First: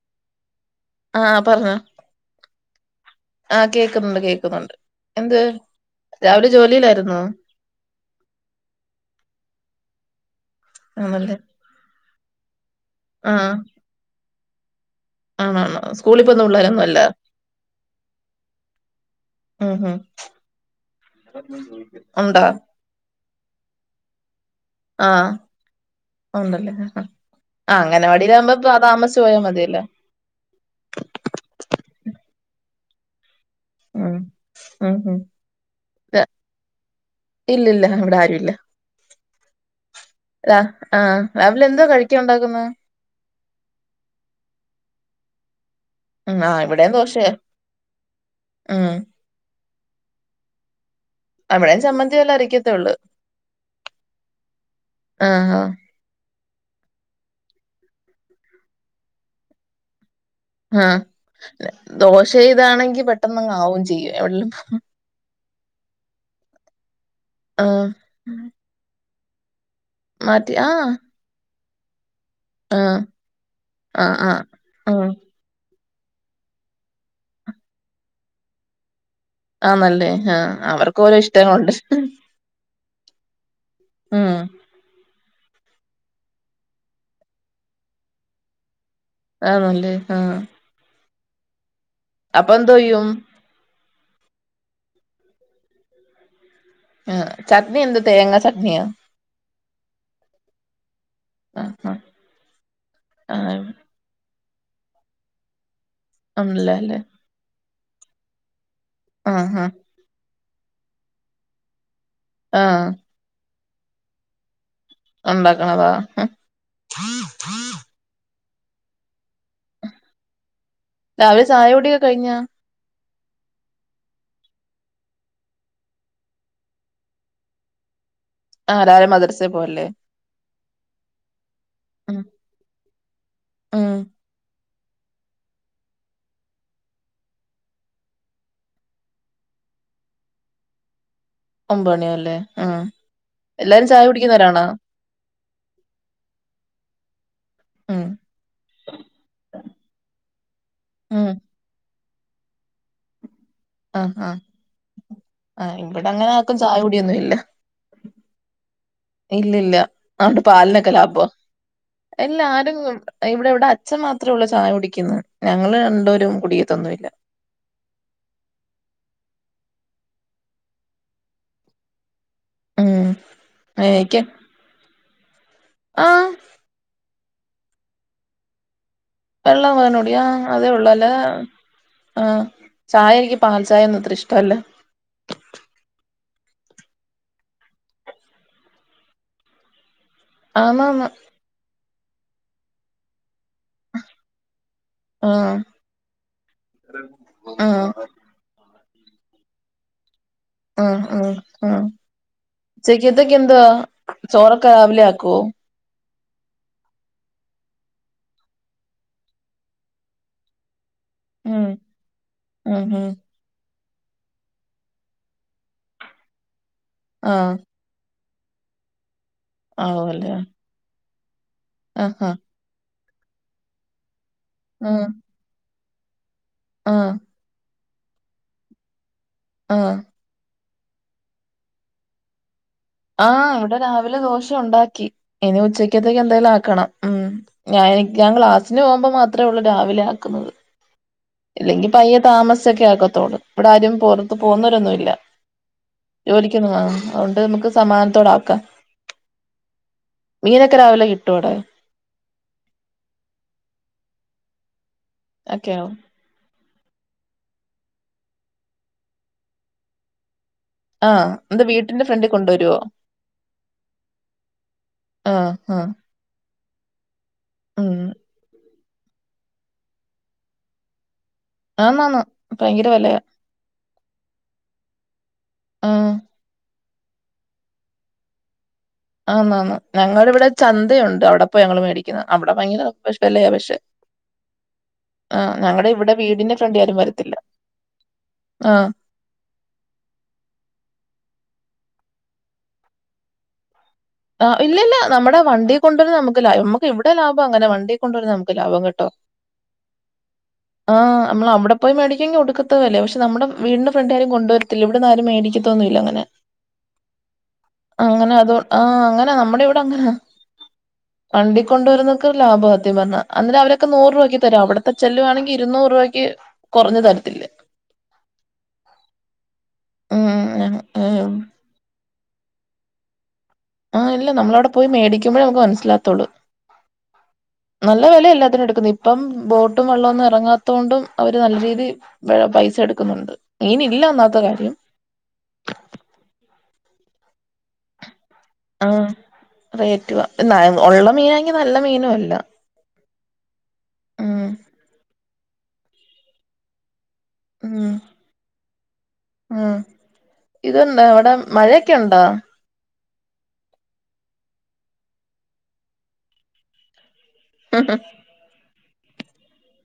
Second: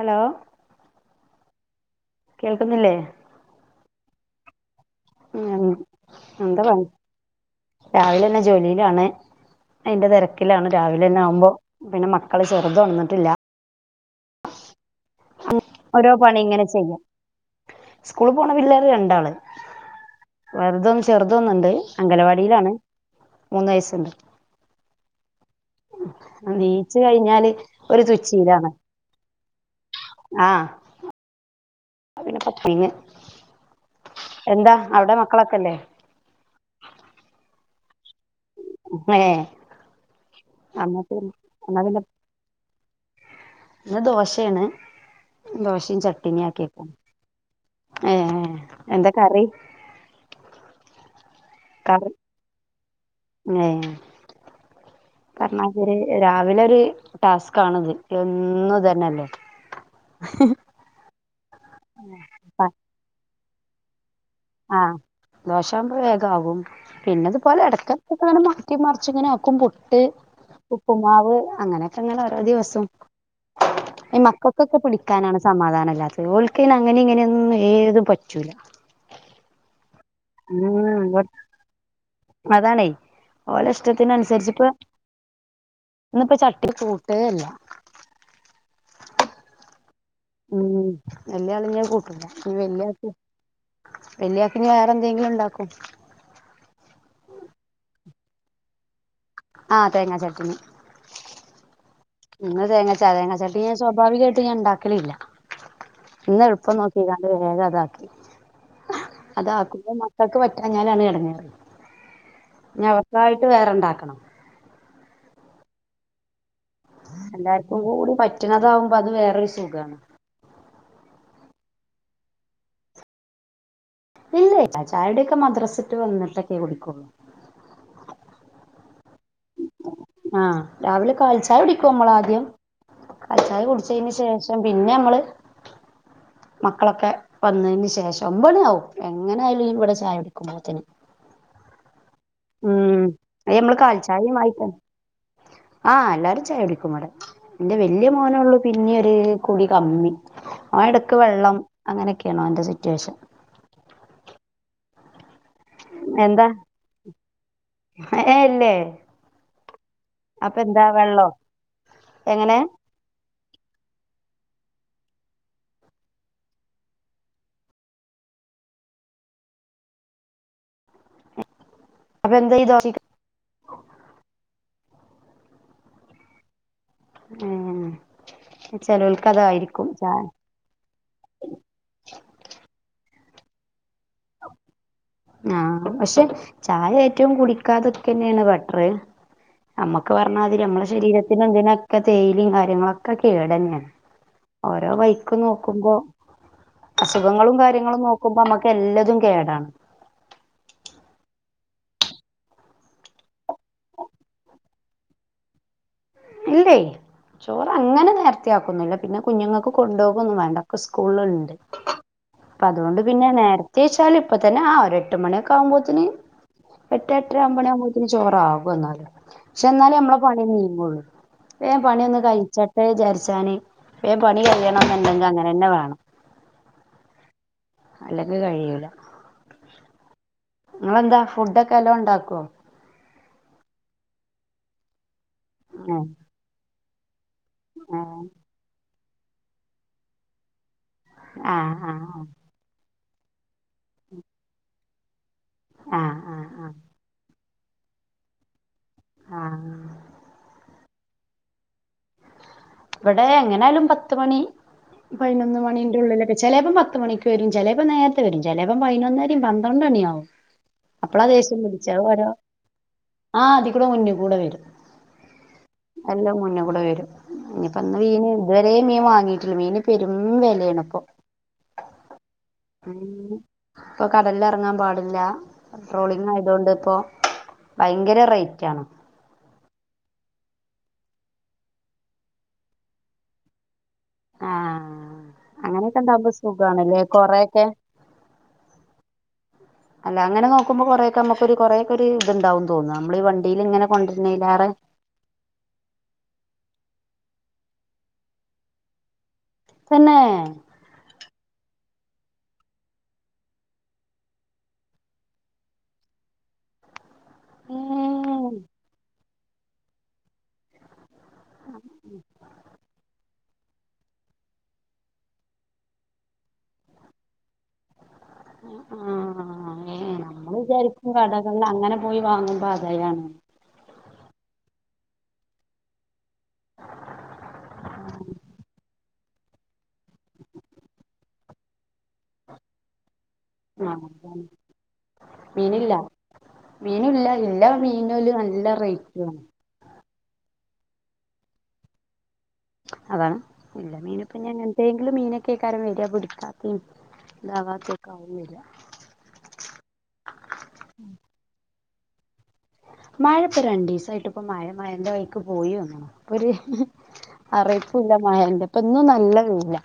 Hello ആഹ് ആഹ് പറഞ്ഞോ. കേൾക്കുന്നില്ലേ? ആഹ് കേക്കുന്നുണ്ട് കേക്കുന്നുണ്ട്. എന്ത് ഉം രാവിലെ എന്താ പണി ജോലിയിലായിരുന്നോ? രാവിലെന്നെ ജോലിയിലാണ് അയിന്റെ തെരക്കിലാണ് രാവിലെന്നെ ആണല്ലേ ആവുമ്പോ. പിന്നെ മക്കള് ചെറുതൊണന്നിട്ടി ആഹ് ഉം ആണാണോ ഓരോ സ്കൂളിൽ പോകുന്ന പണിങ്ങനെ പിള്ളേരൊന്നും ചെയ്യാ അല്ല സ്കൂള് പോണ പിള്ളേരു രണ്ടാള്. ഉം ഉം വെറുതൊന്ന് ചെറുതൊന്നുണ്ട് ഉണ്ടോ അംഗലവാടിയിലാണ് മൂന്ന് വയസ്സുണ്ട്. ആഹ് ഉണ്ടല്ലേ നീച്ച് കഴിഞ്ഞാല് ആഹ് ഒരു തുച്ചിയിലാണ് അങ്ങനവാടിയിലാവമ്പോ താമസിച്ചു പോയാ മതിയല്ലോ. ആഹ് അത്പിന്നെ കൊപ്പീങ്ങ് എന്താ അവ്ടെ മക്കളൊക്കെല്ലേ? ട്ട് ഇല്ലല്ല ഇവ്ടാരുല്ല. ഏ അ അന്നാ ആഹ് പിന്നെ രാവിലെ എന്നാ എന്താ പിന്നെ കഴിക്കാ ഉണ്ടാക്കുന്നേ? ഇന്ന് ദോശേണ് ദോശിം ചട്ട്ണിം. ഉം ട്ട്ണി ആഹ് ആക്കിക്ക ഇവിടെയും ദോശയാ ഏഹ് ഉം എന്താക്കറി? അവിടേം കറി ചമ്മന്തിം വല്ലോ അരക്കത്തൊള്ളൂ. ഏഹ് ആഹ് ആഹ് പറ്ഞ്ഞാതിരി രാവിലെ ഒരു ടാസ്ക്കാണ്ത് എന്നുതന്നെല്ലേ. ആഹ് ദോശ ഇതാണെങ്കി പെട്ടെന്നങ് ആവും ചെയ്യും. എവിട്ലും ആഹ് ദോശാവുമ്പോ വേഗാകും പിന്നതുപോലെ ആഹ് എടക്കടക്ക്ങ്ങനെ മാറ്റി മറിച്ച് ഇങ്ങനാക്കും. പു പുട്ട്, മാറ്റി ആഹ് ഉപ്പുമാവ് അങ്ങനെ ങ്ങനെ ഓരോ ദിവസം ആഹ് ആഹ് ഇ ആഹ് മക്കക്കൊക്കെ ആഹ് പിടിക്കാനാണ് സമാധാനല്ലാത്ത ഓൽക്കയ്നങ്ങനിങ്ങനൊന്നും ഏത് പറ്റൂല. ആന്നല്ലേ ആഹ് അവർക്കോരോ ഇഷ്ടങ്ങളുണ്ട്. അതാണെ ഉം ഓലഷ്ടത്തിനനുസരിച്ച്പ്പോ ഇന്ന്പ്പൊ ചട്ടിണി കൂട്ടേല്ല. ആന്നല്ലേ ആഹ്. ഉം വല്ല ആളും ഞാൻ കൂട്ടുല. അപ്പൊ ഇഞ്ഞ് എന്തോ ചെയ്യും വല്യാൾക്ക് വല്യാക്കിനി വേറെ എന്തെങ്കിലും ഉണ്ടാകും ഉഉം ചട്നി എന്ത് തേങ്ങ ചട്നിയോ ആഹ് തേങ്ങാചട്നി ആഹ് ആഹ് ഇന്ന് തേങ്ങാച്ചാ ആഹ് തേങ്ങാച്ചാട്നി ഞാൻ സ്വാഭാവികമായിട്ട് ഞാൻ ഉണ്ടാക്കലില്ല ഇന്ന് എളുപ്പം ആണല്ലേല്ലേ നോക്കിയതാ വേഗ അത്ക്കി ആഹ് ആഹ് അത്ആകുമ്പോന്നാ- ൾക്ക് പറ്റാ ഞാനാണ് എടങ്ങേറ് ആഹ് അവക്കായിട്ട് വേറെണ്ടാക്കണം ഉണ്ടാക്കണതാ എല്ലാവർക്കും കൂടി പറ്റണതാവുമ്പോ അത് വേറൊരു സുഖാണ് രാവിലെ ചായകുടി കഴിഞ്ഞ ഇല്ല ചായയുടെയൊക്കെ മദ്രസട്ട് വന്നിട്ടൊക്കെ കുടിക്കുള്ളൂ ആഹ് രാവിലെ മദ്രസൽ പോവല്ലേ ആഹ് രാവിലെ കാൽചായ കുടിക്കും മ്മളാ ഉം ആദ്യം കാൽ ചായ ഉം കുടിച്ചതിന് ശേഷം പിന്നെ നമ്മള് മക്കളൊക്കെ വന്നതിന് ശേഷം ഒമ്പണി ആവും എങ്ങനെ ആയാലും ഇവിടെ ചായ പിടിക്കുമ്പോത്തന് ഒമ്പണി അല്ലേ ഉം നമ്മള് കാൽ ചായയും ആയിട്ട ആഹ് എല്ലാരും ചായ കുടിക്കും ഇവടേ എന്റെ ഉം വല്യ മോന ഉള്ളു പിന്നെ ഒരു കുടി കമ്മി ഓൻ എടക്ക് ഉം വെള്ളം അങ്ങനെയക്കെയാണോൻ് സിറ്റുവേഷൻ ആഹ് ആഹ് ആ് എന്താ ഇപ്പടങ്ങനെ ചായകുടിയൊന്നുല്ല ഏഹ് ഇല്ലേ ഇല്ല ഇല്ല അതോണ്ട് അപ്പൊ എന്താ പാലിനൊക്കെ ലാബാ വെള്ളോ ഇല്ല എങ്ങനെ ആരും ഇവിടെ ഇവിടെ അച്ഛൻ മാത്രമേള്ളൂ ചായ കുടിക്കുന്നെ ഞങ്ങള്ൾ രണ്ടരും കുടിയത്തൊന്നുമല്ല അപ്പ എന്ത ഈ ദോശിക്ക് ഉം അക്ക [unintelligible] ആഹ് ഏഹ് ചേലോൽക് വെള്ളം അതായിരിക്കും പകർന്ന് ചാ- കുടിക്കും ആഹ് അതേ ഉള്ളൂ അല്ലേ ആ ചായ എനിക്ക് പാൽ ചായന്ന് ഇത്ര ഇഷ്ടല്ലേ ആ പക്ഷെ ചായ ഏറ്റവും കുടിക്കാതൊരികന്നെ ബട്ടർ നമ്മുക്ക് പറഞ്ഞാൽതിരി നമ്മളെ ആന്നാന്ന് ശരീരത്തിന് എന്തിനൊക്കെ തേയിലും കാര്യങ്ങളൊക്കെ കേടന്നെയാണ് ഓരോ വൈക്ക് ആഹ് നോക്കുമ്പോ അസുഖങ്ങളും ആഹ് കാര്യങ്ങളും നോക് ന്പ നമ്മക്ക് എല്ലാതും കേടാണ് ആഹ് ആഹ് ഉച്ചക്കത്തിന് എന്തുവാ ചോറൊക്കെ രാവിലെ ആക്കോ ഇല്ലേ ചോറ് അങ്ങനെ നേരത്തി ആക്കുന്നില്ല പിന്നെ കുഞ്ഞുങ്ങൾക്ക് കൊണ്ടുപോകൊന്നും വേണ്ട ക്ക സ്കൂളൾ ഉണ്ട് ഉം അപ്പൊ ഉം അതുകൊണ്ട് ഉം പിന്നെ നേരത്തെ തേശാല് ഇപ്പത്തനെ ആഹ് ആഹ് ഒര് എട്ട് മണിയൊക്ക ആഉമ്പോത്തിനി എട്ട് എട്ടര ആഹ് ഒമ്പണി ആഉമ്പോ ന് ചോറാവന്നാല് ക്ഷെ എന്നാലേ നമ്മളെ ആവുവല്ലേ പണി നീങ്ങോള്ളൂ വേം ആഹ് പണിയൊന്ന് ആഹ് കഴിച്ചട്ടെ വിചരിച്ചാന് വേം പണി കയ്യണം ആഹ് ന്നുണ്ടെങ്കി അങ്ങനെന്നെ വേണം ആഹ് അല്ലങ്കി കഴിയൂല ആഹ് ങ്ങളെന്താ ഫുഡൊക്കെ എല്ലോ ണ്ടാക്കോ ആഹ് ഇവിടെ രാവിലെ ദോശ ഉണ്ടാക്കി ഇനി ഏഹ് ഉച്ചക്കത്തേക്ക് എന്തേലും ആക്കണം ഉം ഞാന്ക്കാൻ ഏഹ് ക്ലാസ്സിന് പോഉമ്പം മാത്രേ ഉള്ളൂ രാവിലെ ആക്കുന്നത് ആഹ് ഇല്ലെങ്കി പയ്യെ ആഹ് താമസക്കെ ആക്കത്തോള്ളൂ ഇവിടെ ആരും പുറത്ത് പോകുന്നവരൊന്നുല്ല ആഹ് ആഹ് ജോലികൊന്നും ആഹ് അതൊണ്ട് നമുക്ക് സമാനത്തോട ആക്കാം ആഹ് ക്കെ രാവിലെ കിട്ടോടെ ഇവടെ എങ്ങനൊയാലും പത്ത്മണി പയ്നൊന്ന് ഒക്കെയോ മണിന്റെ ഉള്ളിലൊക്കെ ചെലേപ്പം പത്തുമണി വരും ചേലെപ്പോം നേരത്തെ വരും ചേലേപ്പം പതിനൊന്നരയും പന്ത്രണ്ട് മണിയാവും അപ്പളാ ആഹ് ദേശ്യം എന്താ പിടിച്ച വീട്ടിന്റെ ഓരോ ഫ്രണ്ടിൽ കൊണ്ടുവരുവോ ആഹ് അതി കൂടെ മുന്നി കൂടെ വരും ആഹ് ആഹ് എല്ലാം മുന്നേ കൂടെ വരും ഉം ഇനിയിപ്പോന്ന് വീന് വേം മീൻ വാങ്ങിട്ടില്ല മീന് ഇപ്പൊ പെരും വെലയാണപ്പോ. ആന്നാന്ന് ഭയങ്കര വിലയാ ഇപ്പൊ കടലിറങ്ങാൻ പാടില്ല ആഹ് ട്രോളിങ് ആയതൊണ്ട് ഇപ്പോ ഭയങ്കര റേറ്റ് ആണ്. ആന്ന് ആന്ന് ഞങ്ങടിവിടെ ചന്തയുണ്ട് അവിടെ പോയ ഞങ്ങള് മേടിക്കുന്നത് അവിടെ ഭയങ്കര വിലയ പക്ഷെ ആ ആഹ് അങ്ങനെയൊക്കെ ഞങ്ങടിവിടെ ഉണ്ടാവുമ്പോ വീടിന്റെ ഫ്രണ്ടിൽ ആരും സുഖാണല്ലേ വരത്തില്ല കൊറെയൊക്കെ ആഹ് അല്ല അങ്ങനെ നോക്കുമ്പോ കൊറെ ഒക്ക നമുക്കൊരു കുറേ ഒക്കെ ഒരു ഇത്ണ്ടാവുന്ന് തോന്ന നമ്മള് ഈ വണ്ടിൽല് ഇങ്ങന ആഹ് ഇല്ലില്ല നമ്മടെ വണ്ടി കൊണ്ടരു നമക്ക് ല നമക്ക് ഇവിടെ ലാഭം അങ്ങനെ വണ്ടി കൊണ്ടോരുന്നതാ നമുക്ക് ലാഭം കെട്ടോ തന്നെ ആഹ് നമ്മള് അവിടെ പോയി മേടിക്കങ്കി ഒടുക്കത്ത വിലയ പക്ഷെ നമ്മുടെ വീടിന്റെ ഫ്രണ്ടിൽ ആരും കൊണ്ടുവരത്തില്ല ഇവിടന്നും ആരും മേടിക്കത്തൊന്നുല്ല അങ്ങനെ. അങ്ങനെ ഏഹ് അത് ആഹ് അങ്ങനെ നമ്മുടെ ഇവിടെ അങ്ങനാ വണ്ടി കൊണ്ടുവരുന്നൊക്ക ലാഭവാ സത്യം പറഞ്ഞ അന്നരം അവരൊക്കെ നൂറ് രൂപയ്ക്ക് തരും അവിടുത്തെ ചെല്ലുവാണെങ്കി ഇരുന്നൂറ് രൂപയ്ക്ക് കുറഞ്ഞു തരത്തില്ല ആഹ് എഹ് നമ്മള് വിചാരിക്കും ഉം കടകൾല് അങ്ങനെ പോയി വാങ്ങുമ്പോ ആതായാണ്ന്ന് ആഹ് അല്ല നമ്മളവിടെ പോയി മേടികുമ്പഴേ നമുക്ക് മനസ്സിലാവതോള്ള് നല്ല വെലാ എല്ലാത്തിനും എടുക്കുന്നെ ഇപ്പം ബോട്ടും വെള്ളോന്നും ഇറങ്ങാതൊണ്ടും അവര് നല്ല രീതി പൈസ എടുക്കുന്നുണ്ട്. മീനില്ല ആഹ് ഒന്നാമത്ത കാര്യം. മീനില്ല മീനില്ല ഇല്ല മീൻനോല് നല് ല്ല ആഹ് റേറ്റുവാ റേറ്റുവാ ന്ന ഒള്ള മീനാങ്കി നല്ല മീനും അല്ല അതാണ് ഇല്ല മീനൊക്കെ ഉം ഇഞ് എങ്ങൻതേങ്കിലും മീനൊക്കെയ്കാരം വര്അ പിടിക്കാത്തീ ഉം ദാവാത്തേക്കാവുന്നില്ല ഉം ഇതുണ്ടോ അവിടെ മഴയൊക്കെ ഉണ്ടോ മഴപ്പോ രണ്ടീസായിട്ട് ഇപ്പ മഴ മഴെന്റ വഴിക്ക് പോയി ഓന്ന്ണ് പരു അറിയിപ്പൂല്ല മായന്റെപ്പൊ ഇന്നും നല്ല വെയ്ലാ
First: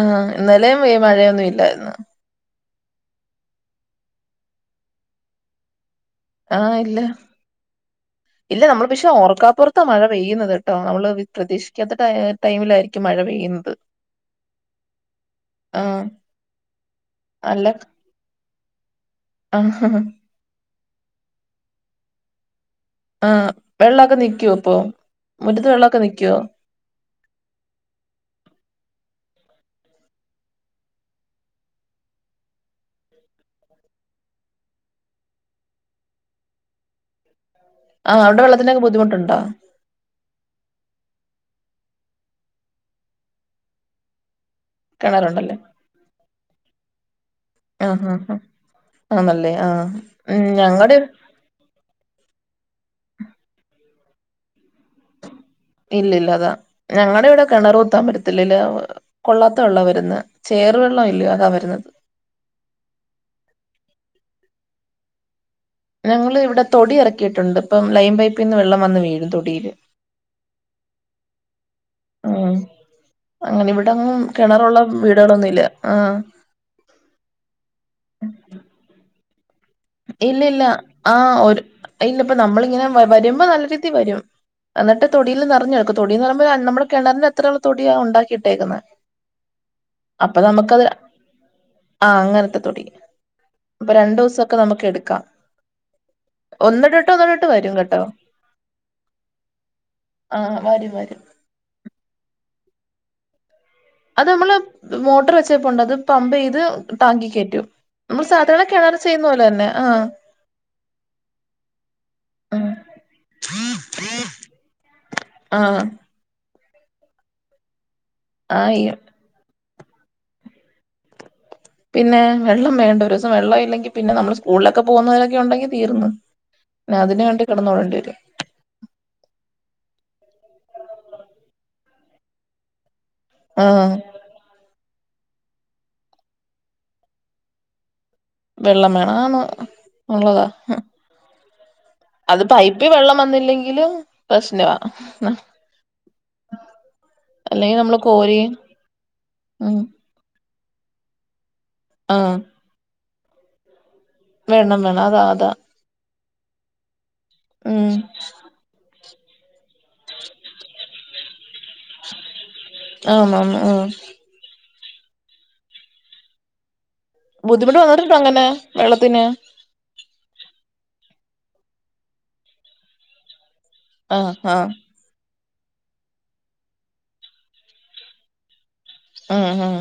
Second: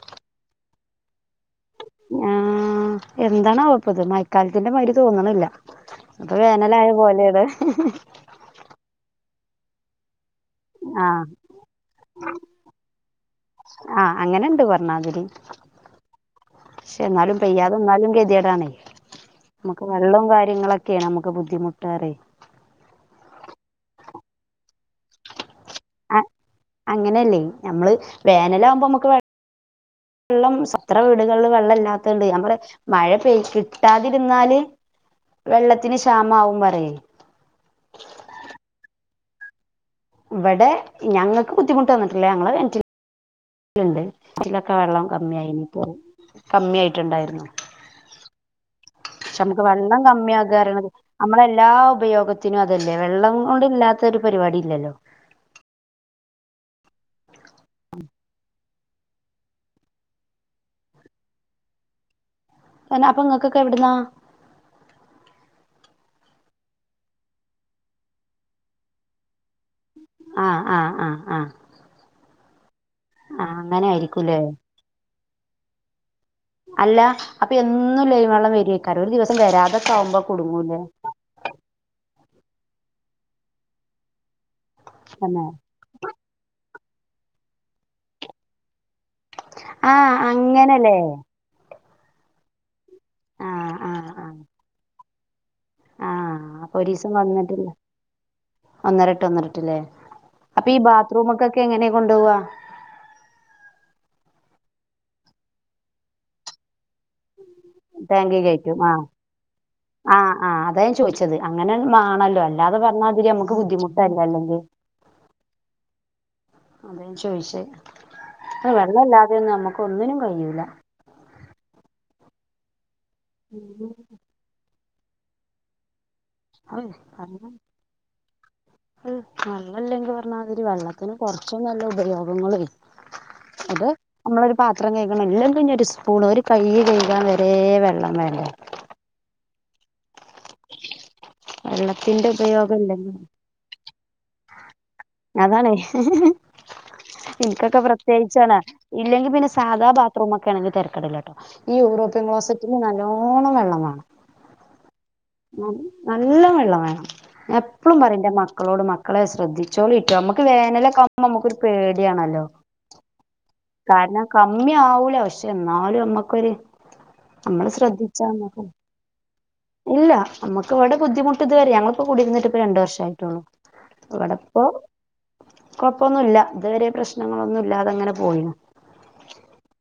ആഹ് ഇന്നലെയും വെ മഴയൊന്നും ഇല്ലായിരുന്നു ആഹ് എന്താണാവോപ്പത് മയക്കാലത്തിന്റെ മാരി തോന്നണില്ല ഇപ്പൊ വേനലായ പോലെയാണ് ഇല്ലാ നമ്മള് പക്ഷെ ഓർക്കാപ്പുറത്താ മഴ പെയ്യുന്നത്. ട്ടോ നമ്മള് വി ആഹ് പ്രതീക്ഷിക്കാത്ത ട ടൈമിലായിരിക്കും മഴ പെയ്യുന്നത്. ആഹ് അങ്ങനെണ്ട് പറഞ്ഞാതിരി ആഹ് പക്ഷെ ഇന്നാലും അല്ല പെയ്യാതെന്നാലും ഗതിയേടാണെ നമ്മക്ക് ആഹ് വെള്ളോം കാര്യങ്ങളൊക്കെയാണ് നമ്മക്ക് ബുദ്ധിമുട്ടേറേ ആഹ് വെള്ളൊക്കെ നിക്കോ ഇപ്പം മുറ്റത്ത് വെള്ളവൊക്കെ ആഹ് നിക്കുവോ അങ്ങനെയല്ലേ ഞമ്മള് വേനലാകുമ്പോമ്മക്ക് വെ വെള്ളം സ് എത്ര വീടുകളില് വെള്ളം ഇല്ലാത്തണ്ട് ഞാ പറയാ മഴ പെയ് കിട്ടാതിരുന്നാല് വെള്ളത്തിന് ക്ഷാമാവും പറയെ ആഹ് അവിടെ വെള്ളത്തിനൊക്കെ ബുദ്ധിമുട്ടുണ്ടോ? ഇവടെ ഞങ്ങക്ക് ബുദ്ധിമുട്ട് വന്നിട്ടില്ലാ ഞങ്ങള് കെണറ്റില് ല്ണ്ട് ഇതിലൊക്കെ വെള്ളം കിണറുണ്ടല്ലേ കമ്മിയായിനിപ്പോ കമ്മിയായിട്ട്ണ്ടായിരുന്നു. ആഹ് ആഹ് ആഹ് പക്ഷെ ആണല്ലേ നമുക്ക് ആഹ് വെള്ളം ഉം കമ്മിയാകാ പറീണത് ഞങ്ങടെ നമ്മളെ എല്ലാ ഉപയോഗ ത്തിനും അതല്ലേ വെള്ളം കൊണ്ടില്ലാത്തൊരു പരിപാടിം ഇല്ലല്ലോ ഇല്ലഇല്ല അതാണ് ഞങ്ങടെ ഇവിടെ കെണറ് കുത്താൻ പറ്റത്തില്ലല്ലോ കൊള്ളാത്ത വെള്ളവാ വരുന്ന് ചേറ് വെള്ളം ഇല്ലിയോ അതാ വര്ന്നത് ങ്ങനെ അപ്പൊ ഇങ്ങക്കൊക്കെ എവ്ട്ന്നാ ഞങ്ങള് ഇവിടെ തൊടി എറക്കിയിട്ടുണ്ട് അപ്പം ലൈൻ പൈപ്പിന്ന് വെള്ളം വന്ന് വീഴും തൊടിയില്. ആഹ് ആഹ് ആഹ് ആഹ് ഉം ആഹ് അങ്ങനെ ഇവിടെങ്ങും ആയിരിക്കൂല്ലേ കെണറുള്ള വീടുകളൊന്നും ഇല്ല ആഹ് അല്ല അപ്പൊ എന്നും ലൈൻ വള്ളം വെരൊയ്ക്കാരം ഒരു ദിവസം വരാതെക്കെ ആവു ഇല്ല ഇല്ല ആഹ് ഒര് ഇല്ല ഇപ്പ നമ്മളിങ്ങനെ വ വരുമ്പൊ നല്ല രീതി വരും എന്ന്ട്ട് തൊടീല് തന്നെ നെറഞ്ഞെട്ക്കും തൊടിന്ന് പറയ്മ്പൊ നമ്മള് കെണറിന്റെ അത്രയുള്ള തൊടിയാ ഉണ്ടാക്കിയിട്ടേക്ക്ന്നേ ആഹ് അപ്പൊ നമ്മ്ക്കത് അങ്ങനല്ലേ ആഹ് അങ്ങനെത്തെ തൊടി ആഹ് ഇപ്പൊ ആഹ് ആഹ് രണ്ടുസം ഒക്കെട്ക്കാ ആഹ് അപ്പൊ ഒന്നിടവിട്ട് ഒരീസം ഒന്നിടവിട്ട് വന്നിട്ടില്ല വരും കെട്ടോ ഒന്നരട്ട് ഒന്നരട്ട്ല്ലേ അപ്പൊ ഈ വരും വരും ബാത്റൂമ്ക്കൊക്കെ എങ്ങനേ കൊണ്ടോവാ അത് നമ്മള് മോട്ടറ് വെച്ചിരിപ്പൊണ്ട് അത് പമ്പെയ്ത് ടാങ്കി കേറ്റും നമ്മള് ടാങ്കി സാദാരണ കയറ്റും കെണറി ആഹ് ചെയ്യുന്ന പോലെതന്നെ ആഹ് ആഹ് ആഹഹ് അതാ ഞാൻ ചോദിച്ചത് അങ്ങനെഅഹ് മാണല്ലോ ആഹ് അല്ലാതെ പറഞ്ഞാതിരി ഞമ്മക്ക് ബുദ്ധിമുട്ടല്ലേ അല്ലെങ്കേ ആഹ് ആഹ് ആഹ് അത ഞാൻ ചോയിച്ചേ എഹ് ആയി വെള്ള ഇല്ലാതെ ഒന്നും ഞമ്മക്ക് ഒന്നിനും കയ്യൂല പിന്നേ വെള്ളം വേണ്ടേ ഒരുസം വെള്ളം ഇല്ലെങ്കി പിന്നെ നമ്മള് സ്കൂൾളൊക്കെ പോക്ന്നവരൊക്കെയൊണ്ടെങ്കി തീർന്ന് അഹ് പിന്നെ അതിന് വേണ്ടി പർഞ്ഞ് കിടന്നോടേണ്ടി വരും [unintelligible] അഹ് വെള്ളല്ലെങ്കി പർഞ്ഞാതിരി വെള്ളത്തിന് കൊർച്ചൊന്നും അല്ല ഉപയോഗങ്ങളേ അത് ആഹ് നമ്മളൊരു പാത്രം കെഴ്കണെങ്കി അല്ലെങ്കി ഇഞ് ഒര് സ്പൂണ് ഒരു കയ്യ് കെഴ്കാൻ വെരേ വെള്ളം വേണ്ടേ വെള്ളം വേണം ആണ് ഉള്ളതാ ഉം വെള്ളത്തിന്റെ അത് ഉപയോഗം പൈപ്പി ഇല്ലെങ്കിൽ വെള്ളം വന്നില്ലെങ്കിലും പ്രശ്നവാ അതാണെയ് അല്ലെങ്കി ഇൻക്കൊക്കെ നമ്മള് കോരി പ്രത്യേകിച്ചാണ് ഇല്ലെങ്കി പിന്നെ ഉം സാധാ ബാ ത്രൂമൊക്കെ ആണെങ്കി തെരക്കടില്ലട്ടോ ഈ യൂറോപ്യൻ ആഹ് ക്ലോസറ്റിന് നല്ലോണം വെള്ളം വേണം വേണം വേണം അതാ അത് നല്ലം വെള്ളം വേണം ഞാ ഉം എപ്പളും പറയും ഇന്റെ മക്കളോട് മക്കളെ ശ്രദ്ധി ച്ചോളിട്ടോ അമ്മക്ക് വേനലൊക്കെ ആവുമ്പൊ അമ്മ്ക്കൊരു പേടിയാണല്ലോ ആണ് ആണ് ആഹ് കാരണം കമ്മി ആവൂല പക്ഷെ ഇന്നാലു ഞമ്മക്കൊര് ബുദ്ധിമുട്ട് [unintelligible] അങ്ങനെ വെള്ളത്തിന് ഇല്ല നമ്മക്ക് ഇവ്ടെ ബുദ്ധിമുട്ട് ഇത് വരെ ഞങ്ങളിപ്പൊ കുടിരുന്നിട്ട് ഇപ്പ രണ്ട് വർഷായിട്ടൊള്ളു ആഹ് ഇവിടെപ്പൊ ആഹ് കൊഴപ്പൊന്നുല്ല ഇതുവരെ പ്രശ്നങ്ങളൊന്നും ഇല്ലാതെ അങ്ങനെ പോയീന്നു ഉം ഉം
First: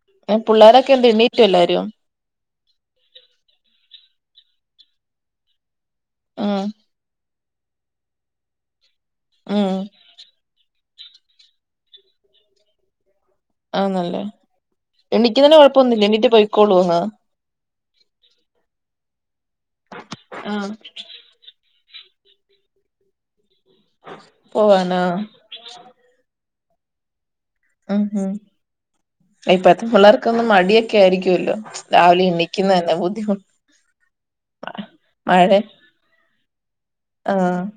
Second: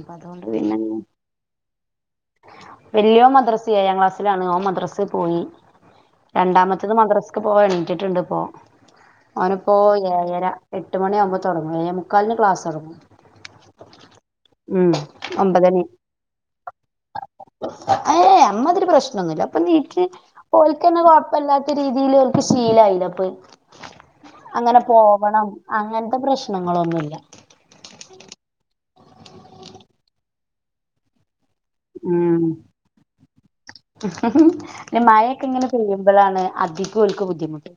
അപ്പൊ എൻ അതുകൊണ്ട് പിന്നെ പുള്ളാരൊക്കെ എന്ത എണ്ണീറ്റൊ എല്ലാരും വല്യോൻ മദ്രസി ഏയാം ക്ലാസ്സിലാണ് ഓൻ മദ്രസി പോയി ഉം രണ്ടാമത്തെ ത് മദ്രസ്ക്ക് പോവാ എണീറ്റിട്ടുണ്ട്പ്പോ അവന് പോ ഉം ഏയര എട്ട് മണിയാവുമ്പൊ തൊടങ്ങും ഏയെ മുക്കാൽന് ക്ലാസൊടങ്ങും ആന്നല്ലേ എണിക്ക്ന്നേന് കൊഴപ്പൊന്നുല്ലെ എണീറ്റ പൊയ്ക്കോളോന്ന് ആഹ് അമ്മാതിരി പ്രശ്നൊന്നുല്ല അപ്പൊ നീട്ട് പോ ആഹ് ഓല്ക്കെന്നെ പ്പല്ലാത്ത രീതീല് ഓൽക്ക് ശീലായിലെ അപ്പ അങ്ങനെ പോവാനാ പോവണം അങ്ങൻത്തെ പ്രശ്നങ്ങളൊന്നുല്ല ഉം ഉം ഇപ്പത്തെ പുള്ളാർക്കൊന്ന് മടിയൊക്കെ ആയിരിക്കല്ലൊ രാവിലെ എണിക്ക്ന്നന്നെ ബുദ്ധിമു പിന്ന മയക്കെ മഴ ഇങ്ങനെ പെയ്യുമ്പഴാണ് അധികം ഓൽക്ക് ആഹ് ബുദ്ധിമുട്ട്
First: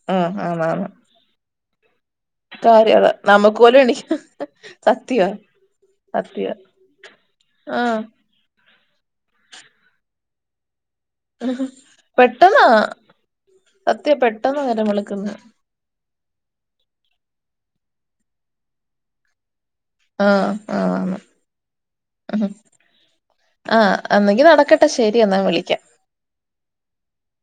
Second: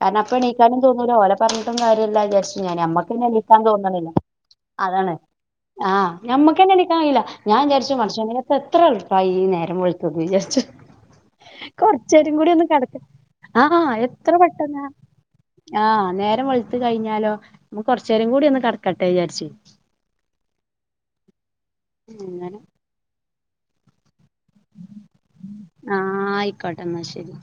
കാര്ണം ആഹ് അപ്പ ണീക്കാനും ആന്നാന്ന് തോന്നൂല ഓല പർഞ്ഞിട്ടും കാര്യമല്ലലെ ജാർച് ഞാന കാര്യ അതാ ഞമ്മക്കെന്നെ നമുക്ക് നീക്കാൻ പോലും തോന്ന്ണില്ല എണീക്ക അതാണ് സത്യവാ ആഹ് സത്യവാ നമ്മുക്കെന്നെ ണീക്ക കയ്യൂല ഞാ വിചാരിച്ചു ആഹ് മ അങ്ങനെ ഇപ്പ എത്രള്പ്പായി ഈ നേരം വെള്ത്തത് വിചാരിച്ചു കൊറ്ച്ചേരും കുടി ഒന്ന് പെട്ടെന്നാ കെടക്ക ആഹ് സത്യ എത്ര പെട്ടെന്ന് പെട്ടന്നാ നേരം വെളുക്കുന്നെ ആഹ് നേരം വെൾത്തു കഴിഞ്ഞാലൊ നമക്ക് കൊറ്ചേരം കൂടി ഒന്ന് കടക്കട്ടെ വിചാരിച്ചു ആഹ് ആഹ് ന്ന് അങ്ങനെ ആഹ് അന്നെങ്കി നടക്കട്ടെ ശെരിയെന്ന വിളിക്ക ആഹ് അയ്ക്കോട്ടെ ഇന്ന ശരി